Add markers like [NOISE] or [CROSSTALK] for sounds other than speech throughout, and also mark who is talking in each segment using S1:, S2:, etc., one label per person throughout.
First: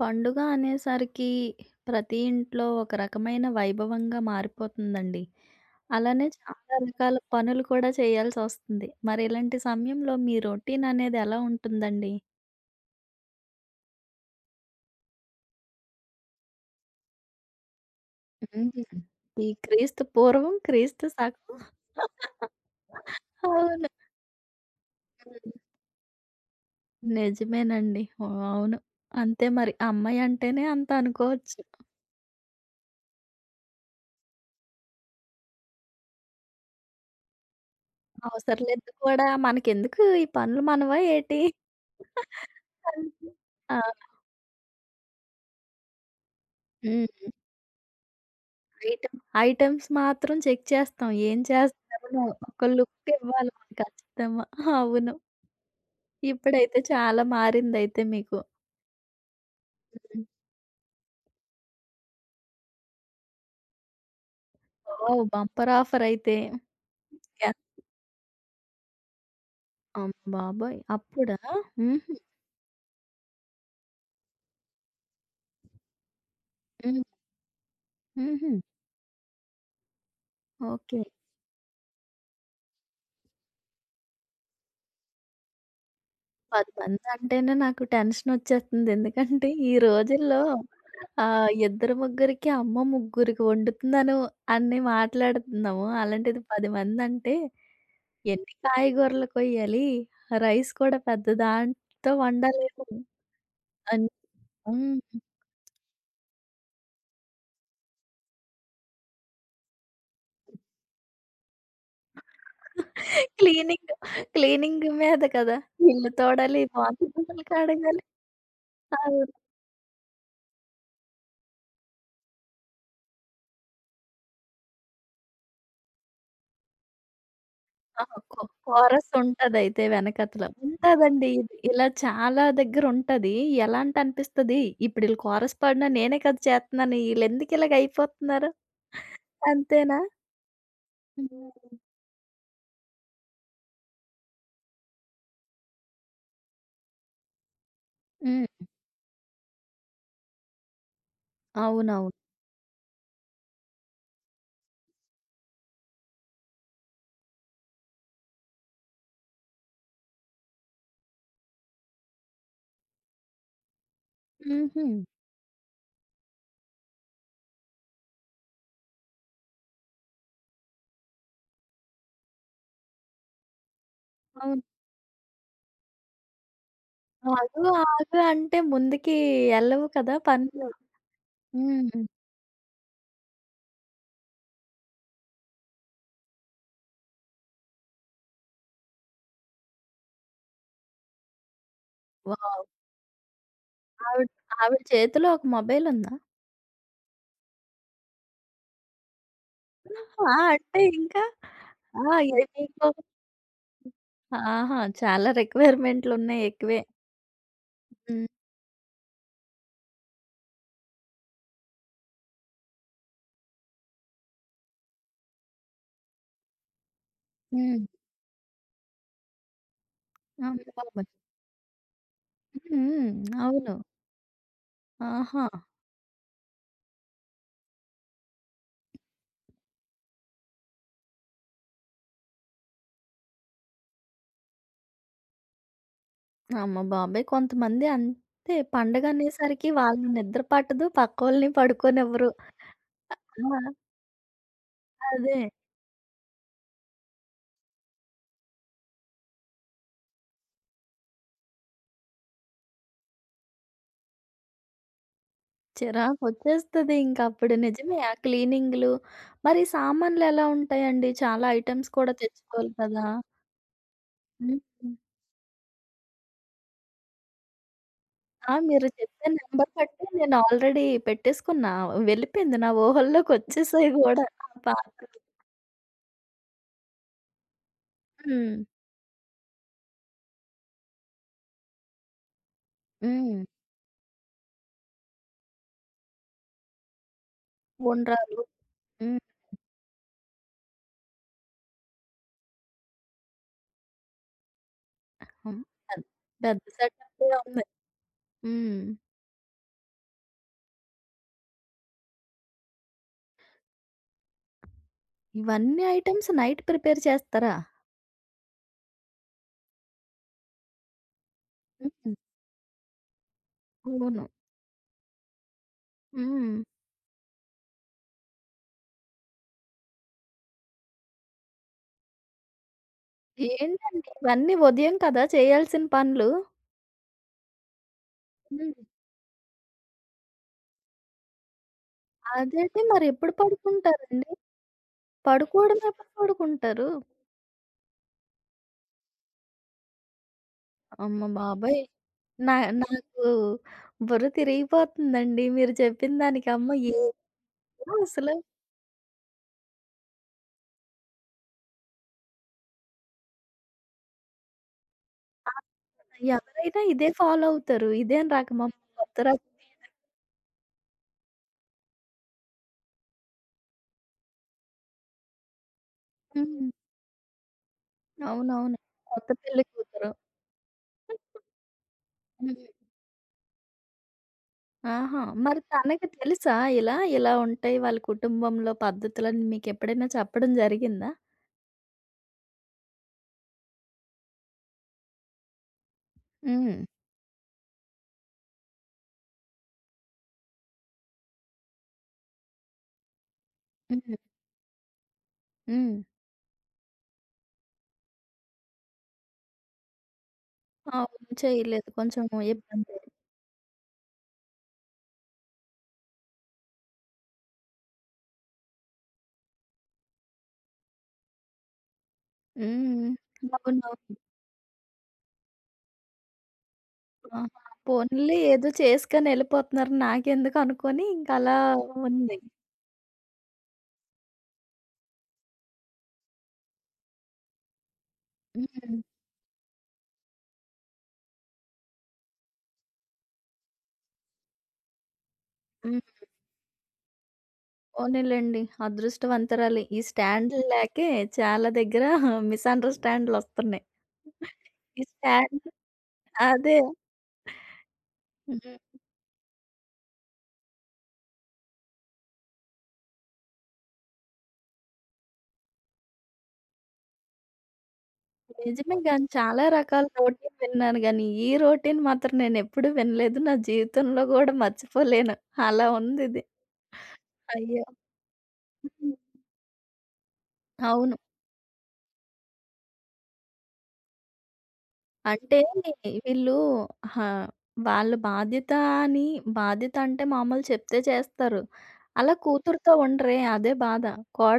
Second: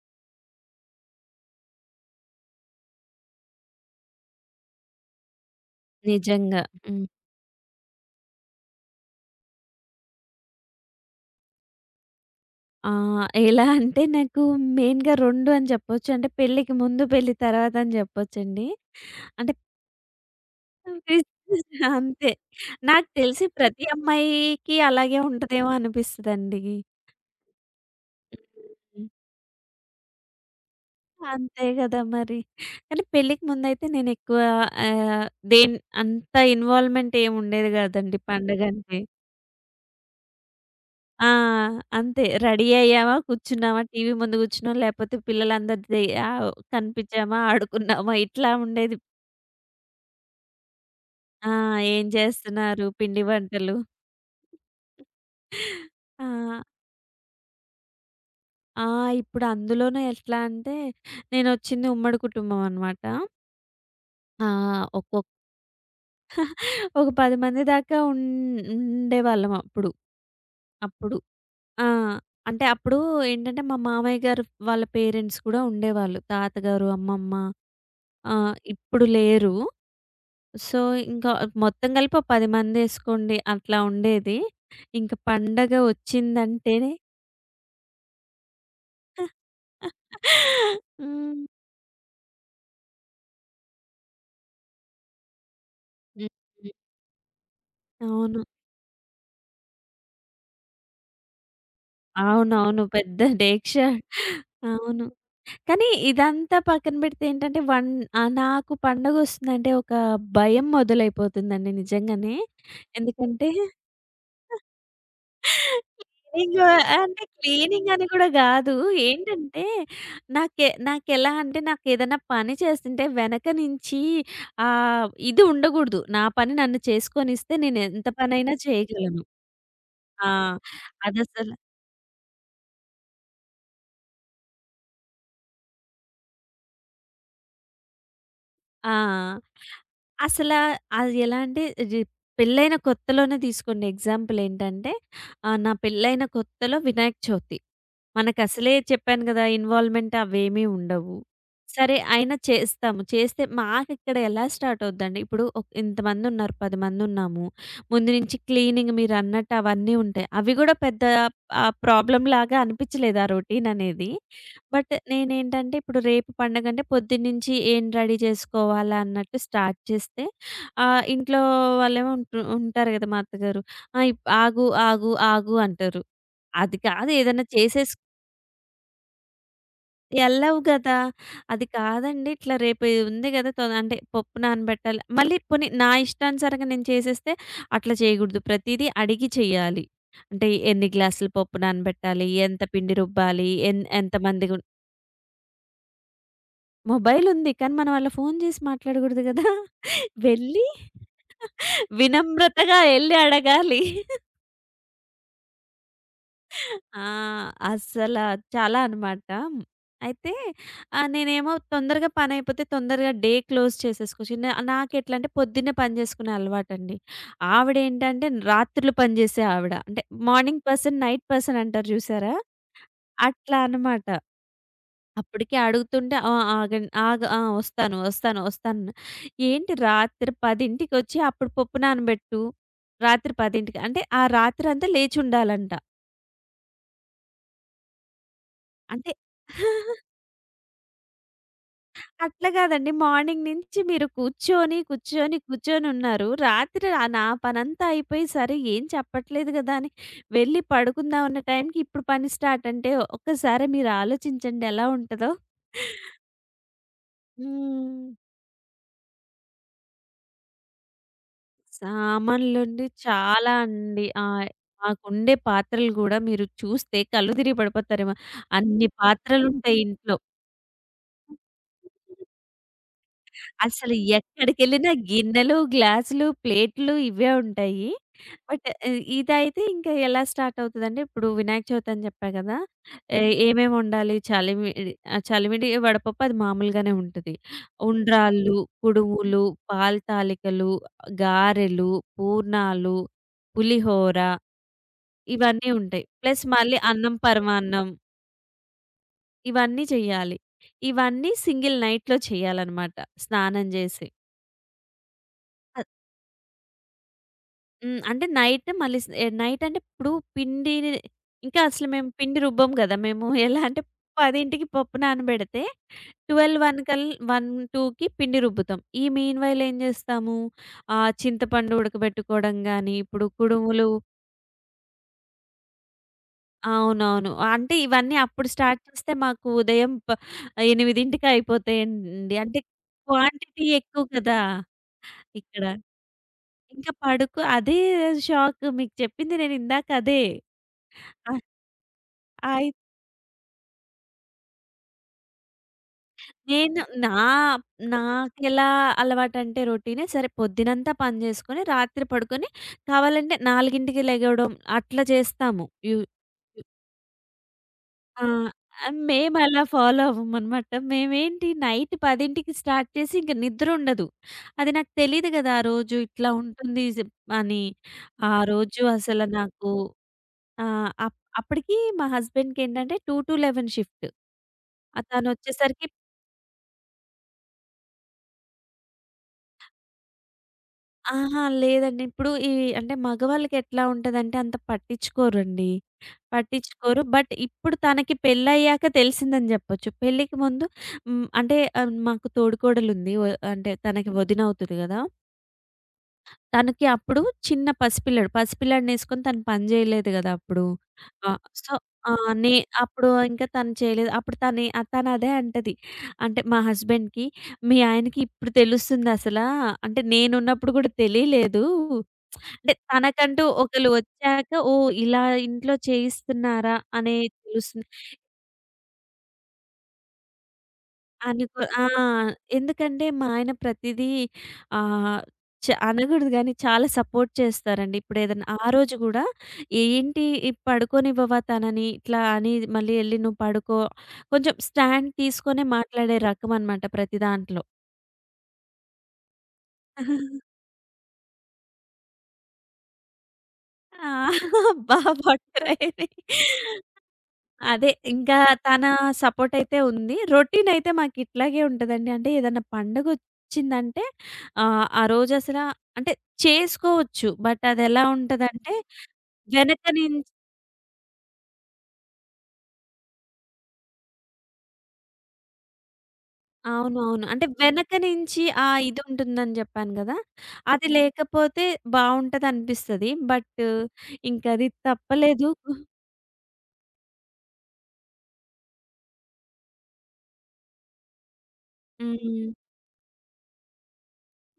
S1: పండుగ అనేసరికి ప్రతి ఇంట్లో ఒక రకమైన వైభవంగా మారిపోతుందండి. అలానే
S2: నిజంగా.
S1: చాలా
S2: హ్మ్.
S1: రకాల పనులు కూడా చేయాల్సొస్తుంది. మరి ఇలాంటి సమయంలో మీ రొటీన్ అనేది ఎలా ఉంటుందండి?
S2: ఎలా అంటే నాకు మెయిన్‌గా 2 అని చెప్పొచ్చు. అంటే పెళ్ళికి ముందు, పెళ్లి తర్వాత అని చెప్పొచ్చండి.
S1: హ్మ్. ఈ
S2: అంటే
S1: క్రీస్తు పూర్వం,
S2: [LAUGHS]
S1: క్రీస్తు శకం.
S2: ఫిజ్- అంతే. నాకు తెలిసి ప్రతి
S1: అవును.
S2: అమ్మాయికి అలాగే
S1: హ్మ్.
S2: ఉంటదేమో అనిపిస్తదండి.
S1: నిజమేనండి. ఓ, అవును.
S2: హ్మ్.
S1: అంతే మరి. అమ్మాయి అంటేనే అంత అనుకోవచ్చు.
S2: అంతే గదా మరి! కానీ పెళ్ళికి ముందయితే నేనెక్కువ ఆహ్, దేన్ అంత ఇన్వాల్వ్‌మెంట్ ఏముండేది గాదండి
S1: అవసరం లేదు
S2: పండగంటే.
S1: కూడా, మనకెందుకు ఈ పనులు మనవా
S2: ఆ,
S1: ఏటి?
S2: అంతే. రెడీ అయ్యామా,
S1: అంతే. ఆ!
S2: కూర్చున్నామా, టీవీ ముందు కూర్చున్నామా, లేపోతే పిల్లలందరి ఆహ్,
S1: హ్మ్.
S2: కనిపించామా, ఆడుకున్నామా ఇట్లా ఉండేది.
S1: ఐటెమ్ ఐటెమ్స్ మాత్రం చెక్ చేస్తాం. ఏం
S2: ఆ, ఏం
S1: చేస్తున్నారో ఒక
S2: చేస్తున్నారు,
S1: లుక్
S2: పిండి
S1: ఇవ్వాలి మనం
S2: వంటలు.
S1: ఖచ్చితంగా. అవును.
S2: ఆ.
S1: ఇప్పుడైతే చాలా మారిందయితే మీకు.
S2: ఆ, ఇప్పుడు అందులోనూ
S1: హ్మ్.
S2: ఎట్లా అంటే, నేనొచ్చింది ఉమ్మడి కుటుంబం అనమాట. ఆ,
S1: వావ్!
S2: ఒక్కొక్క
S1: బంపర్ ఆఫర్ అయితే.
S2: ఒక 10
S1: ఎన్
S2: మంది దాకా ఉండేవాళ్ళం అప్పుడు.
S1: అమ్మబాబోయ్!
S2: అప్పుడు.
S1: అప్పుడా?
S2: ఆ,
S1: హుహు.
S2: అంటే అప్పుడు ఏంటంటే, మా మామయ్య గారు వాళ్ళ పేరెంట్స్ కూడా ఉండేవాళ్ళు. తాతగారు,
S1: హ్మ్.
S2: అమ్మమ్మ
S1: హుహు.
S2: ఇప్పుడు లేరు. So,
S1: okay.
S2: ఇంకా మొత్తం కలిపి ఓ 10 మందేసుకోండి. అట్లా ఉండేది. ఇంక పండగ
S1: 10
S2: వచ్చిందంటేనే
S1: మందంటేనే నాకు టెన్షనొచ్చేస్తుంది. ఎందుకంటే
S2: [LAUGHS]
S1: ఈ రోజుల్లో
S2: హ్మ్.
S1: ఇద్దరు ముగ్గురికి, అమ్మో! ముగ్గురికి వండుతున్నాను అని మాట్లాడుతున్నాము.
S2: హ్మ్.
S1: అలాంటిది 10
S2: హ్మ్.
S1: మందంటే
S2: అవును.
S1: ఎన్ని కాయగూరలు కొయ్యాలి? రైస్ కూడా పెద్ద దాంతో
S2: అవునవును.
S1: వండాలేమో.
S2: పెద్ద డేక్ష.
S1: అన్ హ్మ్.
S2: అవును. కానీ ఇదంతా పక్కన పెడితే నాకు పండగొస్తుందంటే ఒక భయం మొదలైపోతుందండి నిజంగానే. ఎందుకంటే
S1: క్లీనింగ్, క్లీనింగ్ మీద కదా! ఇల్లు
S2: క్లీనింగ్,
S1: తోడాలి, వాకిలి
S2: అంటే
S1: బట్టలు
S2: క్లీనింగ్
S1: కడగాలి.
S2: అని కూడా గాదు.
S1: అవును.
S2: ఏంటంటే నాకె నాకెలా అంటే నాకేదైనా పని చేస్తుంటే వెనక నుంచి ఇది ఉండగూడదు. నా పని నన్ను చేసుకొనిస్తే నేను ఎంత
S1: ఆహా! కొ
S2: పనైనా
S1: కోరస్
S2: చేయగలను.
S1: ఉంటదయితే
S2: ఆ,
S1: వెనకతల. ఉంటదండి.
S2: అదసలు.
S1: ఇది ఇలా చాలా దగ్గరుంటది. ఎలా అంటే అనిపిస్తది, ఇప్పుడు ఈళ్ళు కోరస్ పాడినా నేనే కదా చేత్తన్నాను. ఈళ్ళెందుకు ఇలాగ అయిపోతున్నారు?
S2: ఆ,
S1: అంతేనా?
S2: అసలా అది ఎలా
S1: హ్మ్.
S2: అంటే, ఇది పెళ్లైన కొత్తలోనే తీసుకోండి ఎగ్జాంపుల్. ఏంటంటే నా పెళ్లైన కొత్తలో వినాయక చవితి.
S1: హ్మ్.
S2: మనకసలే చెప్పాను గదా, ఇన్వాల్వ్‌మెంట్ అవేమీ ఉండవు. సరే
S1: అవునవును.
S2: అయినా చేస్తాము. చేస్తే మాకిక్కడ ఎలా స్టార్ట్ అవుద్దండి, ఇప్పుడు ఇంతమందున్నారు, 10 మందున్నాము. ముందు నుంచి క్లీనింగ్ మీరన్నట్టు అవన్నీ ఉంటాయి. అవి గూడా పెద్ద ప్రాబ్లమ్‌లాగా అనిపిచ్చలేదు ఆ రొటీననేది.
S1: హుహు.
S2: బట్ నేనేంటంటే, ఇప్పుడు రేపు పండగంటే పొద్దున్నుంచి ఏం రెడీ జేసుకోవాలా అన్నట్టు స్టార్ట్ చేస్తే, ఇంట్లో వాళ్ళేమో ఉంటారు గదా! మా అత్తగారు. ఆ! ఇప్
S1: అవును.
S2: ఆగు, ఆగు, ఆగు అంటారు. అది కాదు ఏదన్నా
S1: ఆగు,
S2: చేసేస్
S1: ఆగు అంటే ముందుకి ఎళ్ళవు కదా
S2: ఎళ్ళవు
S1: పనులు.
S2: గదా! అది
S1: హ్మ్. హ్మ్.
S2: కాదండి. ఇట్లా రేపు ఇది ఉంది గదా! అంటే పప్పు నానబెట్టాలి. మళ్ళీ పోనీ నా ఇష్టానుసారంగా నేను చేసేస్తే అట్లా చేయగూడదు. ప్రతీదీ అడిగి చెయ్యాలి. అంటే ఎన్ని గ్లాసులు పప్పు నానబెట్టాలి? ఎంత
S1: వావ్!
S2: పిండి రుబ్బాలి?
S1: ఆవిడ
S2: ఎంతమందికి?
S1: ఆవిడ చేతిలో ఒక మొబైలుందా?
S2: మొబైలుంది. కానీ మనం అలా ఫోను చేసి మాట్లాడగూడదు గదా! [LAUGHS]
S1: ఆ!
S2: వెళ్ళి
S1: అంటే ఇంకా. ఆ!
S2: వినమ్రతగా
S1: మీకు
S2: ఎళ్లి అడగాలి.
S1: ఆహా! చాలా రిక్వైర్‌మెంట్లున్నాయి ఎక్కువే.
S2: ఆ! అస్సల
S1: హ్మ్.
S2: చాలా అనమాట. అయితే నేనేమో తొందరగా పనైపోతే తొందరగా డే క్లోజ్ చేసేసుకోవచ్చు. నాకెట్లంటే పొద్దున్నే పని చేసుకునే అలవాటండి.
S1: హ్మ్.
S2: ఆవిడేంటంటే రాత్రులు పని చేసే ఆవిడ. అంటే
S1: అమ్మ
S2: మార్నింగ్ పర్సన్,
S1: బాబోయ్!
S2: నైట్ పర్సన్ అంటారు చూసారా?
S1: హ్మ్. హ్మ్.
S2: అట్లా
S1: అవును.
S2: అనమాట.
S1: ఆహా!
S2: అప్పటికి అడుగుతుంటే, ఆ, ఆగండి. ఆగ ఆ! వస్తాను, వస్తాను, వస్తాను. ఏంటి రాత్రి 10:00కి అప్పుడు పప్పు నానబెట్టు. రాత్రి 10:00కి అంటే ఆ రాత్రంతా లేచుండాలంట.
S1: అమ్మ బాబోయ్! కొంతమంది అంతే,
S2: అంటే
S1: పండగనేసరికి వాళ్ళని నిద్ర పట్టదు, పక్కోళ్ళని పడుకోనివ్వరు.
S2: అట్లా కాదండి. మార్నింగ్
S1: ఆ!
S2: నుంచి మీరు కూర్చొని, కూర్చొని,
S1: అదే.
S2: కూర్చొనున్నారు. రాత్రి నా పనంతా అయిపోయి, సరే ఏం చెప్పట్లేదు కదా అని వెళ్ళి పడుకుందాం అన్న టైంకి ఇప్పుడు పని స్టార్ట్ అంటే ఒక్కసారి మీరు ఆలోచించండి ఎలా ఉంటదో?
S1: చిరాకొచ్చేస్తది ఇంకప్పుడు. నిజమే
S2: హ్మ్.
S1: ఆ క్లీనింగ్‌లు. మరి సామాన్లెలా ఉంటాయండి? చాలా ఐటెమ్స్ కూడా తెచ్చుకోవాలి
S2: సామాన్లుండి
S1: కదా!
S2: చాలా అండి.
S1: హ్మ్.
S2: మాకుండే పాత్రలు గూడా మీరు చూస్తే కళ్ళు తిరిగి పడిపోతారేమో!
S1: ఆ! మీరు
S2: అన్ని
S1: చెప్పిన నంబర్
S2: పాత్రలుంటాయి
S1: బట్టి
S2: ఇంట్లో.
S1: నేను ఆల్రెడీ పెట్టేసుకున్నా. వెళ్ళిపోయింది, నా ఊహల్లోకొచ్చేసాయి
S2: అసలు
S1: గూడా ఆ
S2: ఎక్కడికెళ్ళినా
S1: పాత్రలు.
S2: గిన్నెలు, గ్లాసులు, ప్లేట్లు ఇవే ఉంటాయి.
S1: హ్మ్.
S2: బట్ ఇదైతే ఇంకా ఎలా స్టార్ట్ అవుతదంటే, ఇప్పుడు వినాయక చవితి అని చెప్పా కదా! ఏ
S1: హ్మ్.
S2: ఏమేమి వండాలి? చలివిడి, వడపప్పు అది మామూలుగానే ఉంటది.
S1: ఉండ్రాలు.
S2: ఉండ్రాళ్ళు,
S1: హ్మ్.
S2: కుడుములు, పాలు తాలికలు, గారెలు, పూర్ణాలు, పులిహోర
S1: హ్మ్.
S2: ఇవన్నీ ఉంటాయి.
S1: పెద్
S2: ప్లస్
S1: పెద్ద
S2: మళ్ళీ అన్నం,
S1: సెటప్పే ఉంది.
S2: పరమాన్నం
S1: హ్మ్.
S2: ఇవన్నీ చేయాలి. ఇవన్నీ సింగిల్ నైట్‌లో చేయాలన్నమాట, స్నానం చేసి.
S1: ఇవన్నీ ఐటెమ్స్ నైట్ ప్రిపేర్ చేస్తారా?
S2: హ్మ్. అంటే నైట్ మళ్ళీ స్ నైట్ అంటే ఇప్పుడు పిండి ఇంకా అసలు మేము
S1: హ్మ్.
S2: పిండి రుబ్బం గదా! మేము [LAUGHS] ఎలా అంటే
S1: అవును.
S2: 10కి పప్పు నానబెడితే
S1: హ్మ్.
S2: 12, 1, 2కి పిండి రుబ్బుతాం. ఈ మీన్ వైల్ ఏం జేస్తాము, చింతపండు ఉడకబెట్టుకోవడం గాని, ఇప్పుడు కుడుములు.
S1: ఏంటండి ఇవన్నీ ఉదయం కదా చేయాల్సిన పనులు?
S2: అవునవును. అంటే ఇవన్నీ అప్పుడు
S1: హ్మ్.
S2: స్టార్ట్ చేస్తే మాకు ఉదయం 8కి అయిపోతాయండి. అంటే
S1: అదేండి మరెప్పుడు
S2: క్వాంటిటీ ఎక్కువ
S1: పడుకుంటారండి?
S2: కదా! ఇక్కడ.
S1: పడుకోవడం ఎప్పుడు పడుకుంటారు?
S2: ఇంకా పడుకో అదే షాక్ మీకు చెప్పింది నేను ఇందాక అదే.
S1: అమ్మ
S2: ఆ.
S1: బాబోయ్!
S2: ఆ.
S1: నా నాకు బుర్ర తిరిగిపోతుందండి మీరు చెప్పిన దానికి. అమ్మ
S2: నేను నా
S1: ఏంటో అసలు.
S2: నాకెలా అలవాటంటే రొటీనే. సరే పొద్దునంతా పని చేసుకొని, రాత్రి పడుకొని కావాలంటే 4కి లెగవడం అట్లా
S1: ఆ!
S2: చేస్తాము. యు యు
S1: ఎవరైనా ఇదే ఫాలో అవుతారు?
S2: ఆ,
S1: ఇదేం రకమమ్మ, కొత్త రకం.
S2: మేమలా ఫాలో అవ్వమనమాట. మేమేంటి నైట్ 10కి స్టార్ట్ చేసి ఇంక నిద్రుండదు. అది నాకు తెలీదు గదా ఆ రోజు ఇట్లా
S1: హ్మ్.
S2: ఉంటుంది జిప్ అని. ఆ
S1: అవునవును.
S2: రోజు అసల
S1: కొత్త పెళ్లి
S2: నాకు,
S1: కూతురు.
S2: ఆహ్, అప్ అప్పటికి మా
S1: హ్మ్.
S2: హస్బెండ్‌కేంటంటే 2-11 షిఫ్ట్.
S1: ఆహా! మరి
S2: తనొచ్చేసరికి
S1: తనకి తెలుసా ఇలా? ఇలా ఉంటాయి వాళ్ళ కుటుంబంలో పద్ధతులని మీకెప్పుడైనా చెప్పడం జరిగిందా?
S2: ఆహా, లేదండి. ఇప్పుడు ఈ అంటే మగవాళ్ళకెట్లా ఉంటదంటే అంత పట్టించుకోరండి.
S1: హ్మ్.
S2: పట్టించుకోరు. బట్ ఇప్పుడు తనకి పెళ్ళయ్యాక తెలిసిందని జెప్పొచ్చు. పెళ్ళికి ముందు హ్మ్. అంటే మాకు తోడికోడలుంది. అంటే తనకి
S1: హ్మ్.
S2: వదినవుతది గదా!
S1: హ్మ్.
S2: తనకి అప్పుడు చిన్న పసిపిల్లాడు. పసిపిల్లాడినేసుకొని తను పని జేయలేదు గదా అప్పుడు. ఆ!
S1: అవును.
S2: సో
S1: చేయలేదు.
S2: ఆ!
S1: కొంచెం
S2: నే
S1: ఇబ్బంది.
S2: అప్పుడు ఇంకా తను చేయలేదు. అప్పుడు తనే, తనదే అంటది. అంటే మా హస్బెండ్‌కి, "మీ ఆయనకి ఇప్పుడు తెలుస్తుందసలా. అంటే నేనున్నప్పుడు గూడా తెలియలేదు." అంటే
S1: హ్మ్.
S2: తనకంటూ ఒకళ్ళు
S1: అవునవును.
S2: వచ్చాక ఓహ్, ఇలా ఇంట్లో చేయిస్తున్నారా అనే
S1: ఆ!
S2: తెలుస్తుంది.
S1: పోనీలే, ఏదో చేసుకొని ఎళ్ళిపోతున్నారు. నాకెందుకు అనుకోని ఇంకలా
S2: అనుకో. ఆ,
S1: ఉంది.
S2: ఎందుకంటే మా ఆయన ప్రతిదీ, ఆహ్, చ అనకూడదు గానీ చాలా సపోర్ట్ చేస్తారండి. ఇప్పుడేదన్నా ఆ రోజు
S1: హ్మ్.
S2: గూడా ఏంటి, పడుకోనివ్వవా తనని ఇట్లా అని, మళ్ళీ ఎళ్లి నువ్వు పడుకో, కొంచెం స్టాండ్ తీసుకొనే
S1: హ్మ్.
S2: మాట్లాడే రకమనమాట ప్రతి దాంట్లో.
S1: పోనీలెండి. అదృష్టవంతురాలే. ఈ స్టాండ్‌లు లేకే చాలా దగ్గర మిస్‌అండర్‌స్టాండ్‌లొస్తున్నాయి.
S2: ఆ! బా
S1: ఈ స్టాండ్
S2: పట్టురైంది.
S1: అదే.
S2: అదే. ఇంకా
S1: హ్మ్.
S2: తన సపోర్టయితే ఉంది. రొటీనయితే మాకిట్లాగే ఉంటదండి. అంటే ఏదన్నా పండగొచ్చిందంటే, ఆ రోజసలా అంటే చేసుకోవచ్చు. బట్ అదెలా ఉంటదంటే
S1: నిజమే గాని, చాలా
S2: వెనక
S1: రకాల
S2: నుంచి
S1: రోటీన్ విన్నాను గానీ, ఈ రోటీన్ మాత్రం నేనెప్పుడూ వినలేదు. నా జీవితంలో గూడా మర్చిపోలేను. అలా ఉందిది.
S2: అవునవును. అంటే
S1: అయ్యో!
S2: వెనక నుంచి ఆ
S1: హ్మ్.
S2: ఇదుంటుందని జెప్పాను గదా! అది
S1: అవును.
S2: లేకపోతే బావుంటదనిపిస్తది. బట్ ఇంకది తప్పలేదు.
S1: అంటే వీళ్ళు. హా! వాళ్ళ బాధ్యత అని, బాధ్యత అంటే మామూలు చెప్తే చేస్తారు. అలా
S2: హ్మ్.
S1: కూతురుతో ఉండరే, అదే బాధ.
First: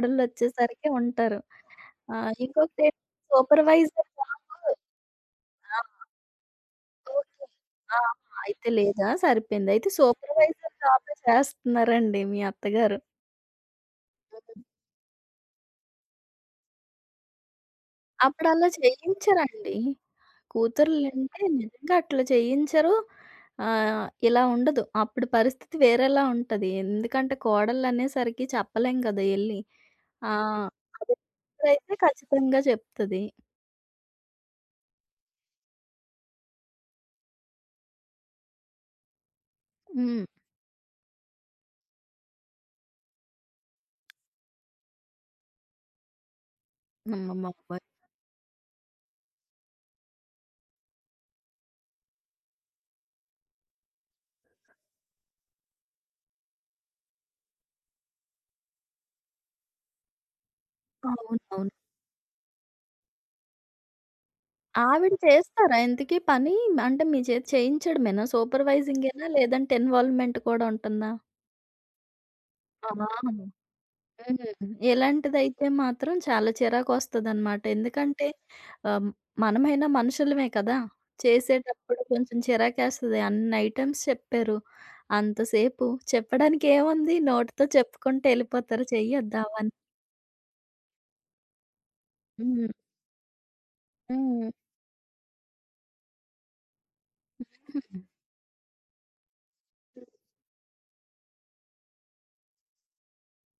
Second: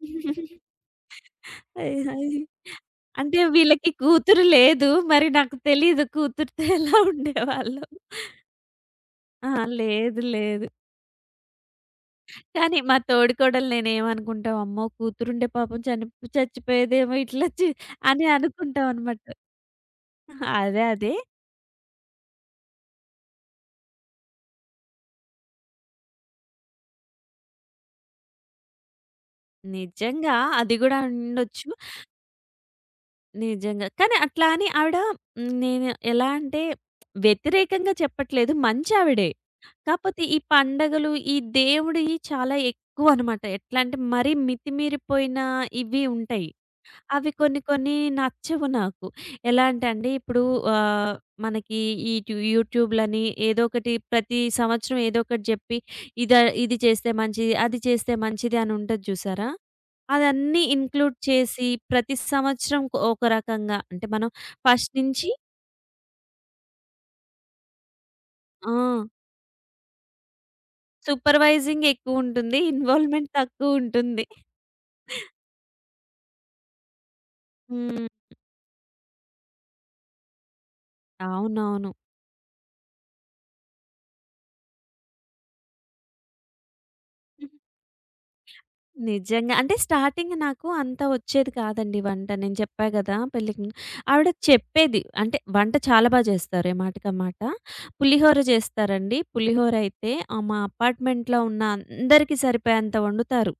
S2: [LAUGHS]
S1: ఉంటారు.
S2: అయ్ అయ్
S1: ఇంకొకటేంటి,
S2: అంటే వీళ్ళకి
S1: సూపర్‌వైజర్
S2: కూతురు
S1: జాబు. ఆ! ఇంకొకటి సూపర్వైజర్
S2: లేదు. మరి నాకు
S1: జాబ్.
S2: తెలీదు కూతురుతో [LAUGHS] ఎలా
S1: ఓకే.
S2: ఉండేవాళ్ళో.
S1: ఆహా! అయితే లేదా?
S2: అహా,
S1: సరిపోయింది. అయితే
S2: లేదు. లేదు.
S1: సూపర్‌వైజర్ జాబే చేస్తున్నారండి మీ
S2: కానీ మా
S1: అత్తగారు.
S2: తోడికోడలు నేనేమనుకుంటా, అమ్మో, కూతురుంటే పాపం చచ్చిపోయేదేమో ఇట్లా అని
S1: అప్పుడలా
S2: అనుకుంటామనమాట.
S1: చేయించరండి.
S2: అదే. అదే.
S1: కూతుర్లంటే నిజంగా అట్లా చేయించరు. ఇలా ఉండదు. అప్పుడు పరిస్థితి వేరేలా ఉంటది. ఎందుకంటే కోడళ్ళనేసరికి చెప్పలేం కదా ఎళ్లి! ఆ!
S2: నిజంగా అది గూడా
S1: అదే
S2: ఉండొచ్చు.
S1: కూతురైతే ఖచ్చితంగా చెప్తది.
S2: నిజంగా. కానీ అట్లా అని ఆవిడ, హ్మ్, నేను ఎలా అంటే వ్యతిరేకంగా చెప్పట్లేదు. మంచావిడే. కాపోతే
S1: హ్మ్.
S2: ఈ పండగలు, ఈ దేవుడియి చాలా ఎక్కువనమాట. ఎట్లా అంటే మరీ మితిమీరిపోయిన ఇవి ఉంటాయి. అవి
S1: అమ్మ
S2: కొన్ని
S1: బాబోయ్!
S2: కొన్ని నచ్చవు నాకు. ఎలా అంటే అండి ఇప్పుడు ఆహ్, మనకి ఈ యూట్యూబ్‌లని ఏదో ఒకటి ప్రతి సంవత్సరం ఏదో ఒకటి జెప్పి, ఇద ఇది చేస్తే మంచిది, అది చేస్తే మంచిది అని ఉంటది జూసారా? అదన్నీ ఇంక్లూడ్ చేసి
S1: అవునవును.
S2: ప్రతి సంవత్సరం ఒక ఒక రకంగా అంటే మనం ఫస్ట్
S1: ఆవిడ
S2: నుంచి.
S1: చేస్తారా ఇంతకీ పని? అంటే మీ చేత చేయించడమేనా?
S2: ఆ,
S1: సూపర్వైజింగేనా? లేదంటే ఇన్వాల్వ్‌మెంట్ కూడా ఉంటుందా?
S2: సూపర్‌వైజింగ్ ఎక్కువుంటుంది.
S1: ఆ!
S2: ఇన్వాల్వ్‌మెంట్
S1: హ్మ్.
S2: తక్కువుంటుంది.
S1: ఇలాంటిదైతే మాత్రం చాలా చిరాకొస్తదనమాట.
S2: హ్మ్.
S1: ఎందుకంటే ఆహ్, మనమైనా మనుషులమే కదా!
S2: అవునవును.
S1: చేసేటప్పుడు కొంచెం చిరాకేస్తది. అన్ని ఐటెమ్స్ చెప్పారు. అంతసేపు చెప్పడానికి ఏముంది? నోటితో చెప్పుకుంటూ ఎళ్ళిపోతారు. చెయ్యొద్దా
S2: నిజంగా. అంటే
S1: అవన్నీ?
S2: స్టార్టింగ్ నాకు అంత వచ్చేది కాదండి వంట. నేను
S1: హ్మ్.
S2: చెప్పా గదా, పెళ్ళికి ముందు. ఆవిడ
S1: హ్మ్.
S2: చెప్పేది. అంటే వంట చాలా బా చేస్తారు, ఏ మాటకి ఆ మాట.
S1: హుహు.
S2: పులిహోర చేస్తారండి. పులిహోర అయితే, మా అపార్ట్మెంట్‌లో ఉన్న అందరికీ సరిపోయేంత వండుతారు.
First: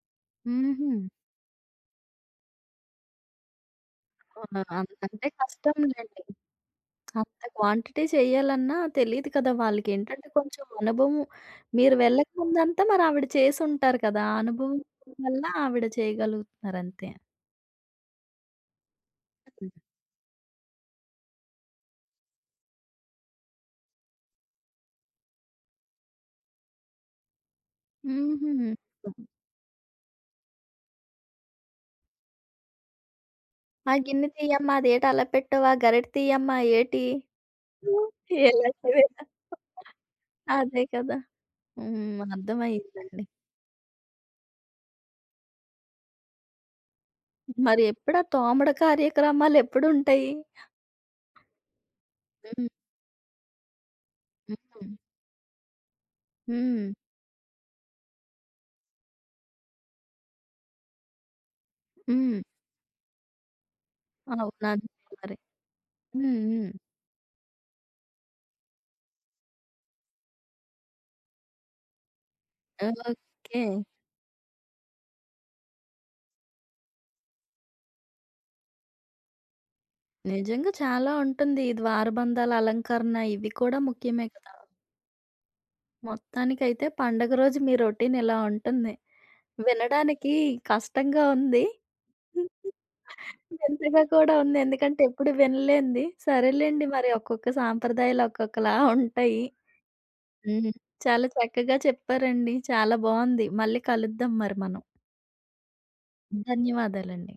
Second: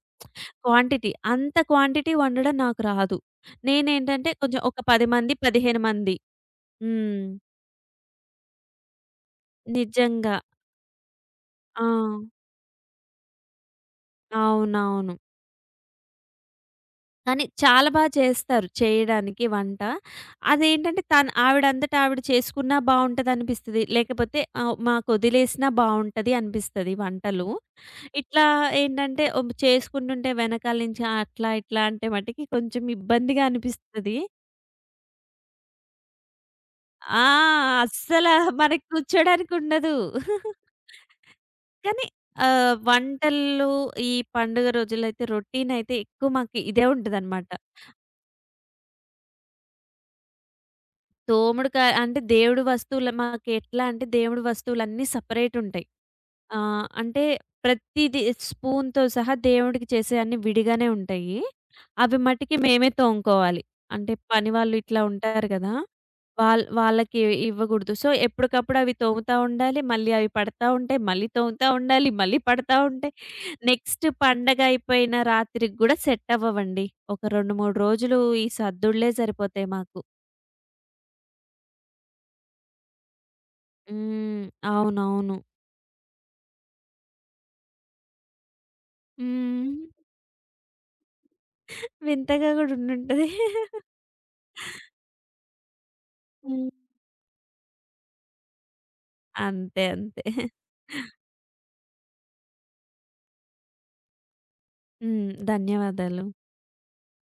S1: హుహు.
S2: క్వాంటిటీ. అంత క్వాంటిటీ వండడం నాకు రాదు. నేనేంటంటే
S1: ఆ!
S2: కొంచెం ఒక
S1: అం
S2: 10
S1: అంటే
S2: మంది, 15 మంది.
S1: కష్టంలేండి.
S2: హ్మ్.
S1: అంత క్వాంటిటీ చెయ్యాలన్నా తెలీదు కదా! వాళ్ళకేంటంటే
S2: నిజంగా.
S1: కొంచెం అనుభవం,
S2: ఆ.
S1: మీరు వెళ్ళక ముందంతా మరావిడ చేసుంటారు కదా! ఆ అనుభవం
S2: అవునవును.
S1: వల్ల ఆవిడ చేయగలుగుతున్నారంతే.
S2: కానీ చాలా బా చేస్తారు చేయడానికి వంట. అదేంటంటే తను ఆవిడంతట ఆవిడ చేసుకున్నా బావుంటదనిపిస్తది. లేకపోతే మాకొదిలేసినా బావుంటది అనిపిస్తది వంటలు.
S1: హ్మ్.
S2: ఇట్లా
S1: హుహు.
S2: ఏంటంటే చేసుకుంటుంటే వెనకాల నుంచి "ఆ, అట్లా ఇట్లా" అంటే మటికి కొంచెం ఇబ్బందిగా
S1: "ఆ
S2: అనిపిస్తది.
S1: గిన్నె తీయమ్మా, అదేటి అలా పెట్టావు? ఆ గరిటె తీయమ్మా, ఏటి?"
S2: ఆ! అస్సల మనకి
S1: ఇలాంటివేనా?
S2: కూర్చోడానికుండదు.
S1: అదే కదా!
S2: కానీ
S1: హ్మ్. అర్థమయిందండి.
S2: వంటల్లో ఈ పండుగ రోజుల్లో అయితే రొటీనయితే ఎక్కువ మాకు ఇదే ఉంటదనమాట.
S1: మరి ఎప్పుడా తోమడ కార్యక్రమాలెప్పుడుంటాయి?
S2: తోముడు కా అంటే దేవుడి
S1: హ్మ్.
S2: వస్తువులు మాకెట్లా అంటే దేవుడి
S1: హ్మ్.
S2: వస్తువులన్నీ సెపరేట్ ఉంటాయి.
S1: హ్మ్.
S2: అంటే ప్రతీది స్పూన్‌తో సహా దేవుడికి చేసేయన్నీ విడిగానే ఉంటాయి. అవి
S1: హ్మ్.
S2: మటికి మేమే తోముకోవాలి. అంటే పనివాళ్ళు ఇట్లా
S1: అవునంతే మరి.
S2: ఉంటారు గదా!
S1: హ్మ్. హ్మ్.
S2: వాళ్ళకి ఇవ్వగూడదు. సో, ఎప్పటికప్పుడు అవి తోముతా ఉండాలి. మళ్ళీ అవి పడతా ఉంటాయి. మళ్ళీ తోముతా ఉండాలి. మళ్ళీ పడతా ఉంటాయి.
S1: ఓకే.
S2: నెక్స్ట్ పండగ అయిపోయిన రాత్రికి గూడా సెట్ అవ్వవండి. ఒక 2, 3 రోజులు ఈ సద్దుళ్ళే సరిపోతాయి మాకు.
S1: నిజంగా చాలా ఉంటుంది. ఈ ద్వారబంధాల అలంకరణ ఇవి కూడా ముఖ్యమే
S2: హ్మ్.
S1: కదా!
S2: అవునవును.
S1: మొత్తానికైతే పండగ రోజు మీ రొటీన్ ఇలా ఉంటుంది.
S2: హ్మ్.
S1: వినడానికి కష్టంగా ఉంది.
S2: వింతగా గూడా ఉండుంటది.
S1: వింతగా కూడా ఉంది. ఎందుకంటే ఎప్పుడు వినలేనిది.
S2: హ్మ్.
S1: సరేలెండి మరి, ఒక్కొక్క సాంప్రదాయాలు ఒక్కొక్కలా ఉంటాయి.
S2: అంతే. అంతే.
S1: హ్మ్. చాలా చక్కగా చెప్పారండి. చాలా బావుంది. మళ్ళీ కలుద్దాం మరి మనం.
S2: హ్మ్. ధన్యవాదాలు.
S1: ధన్యవాదాలండి.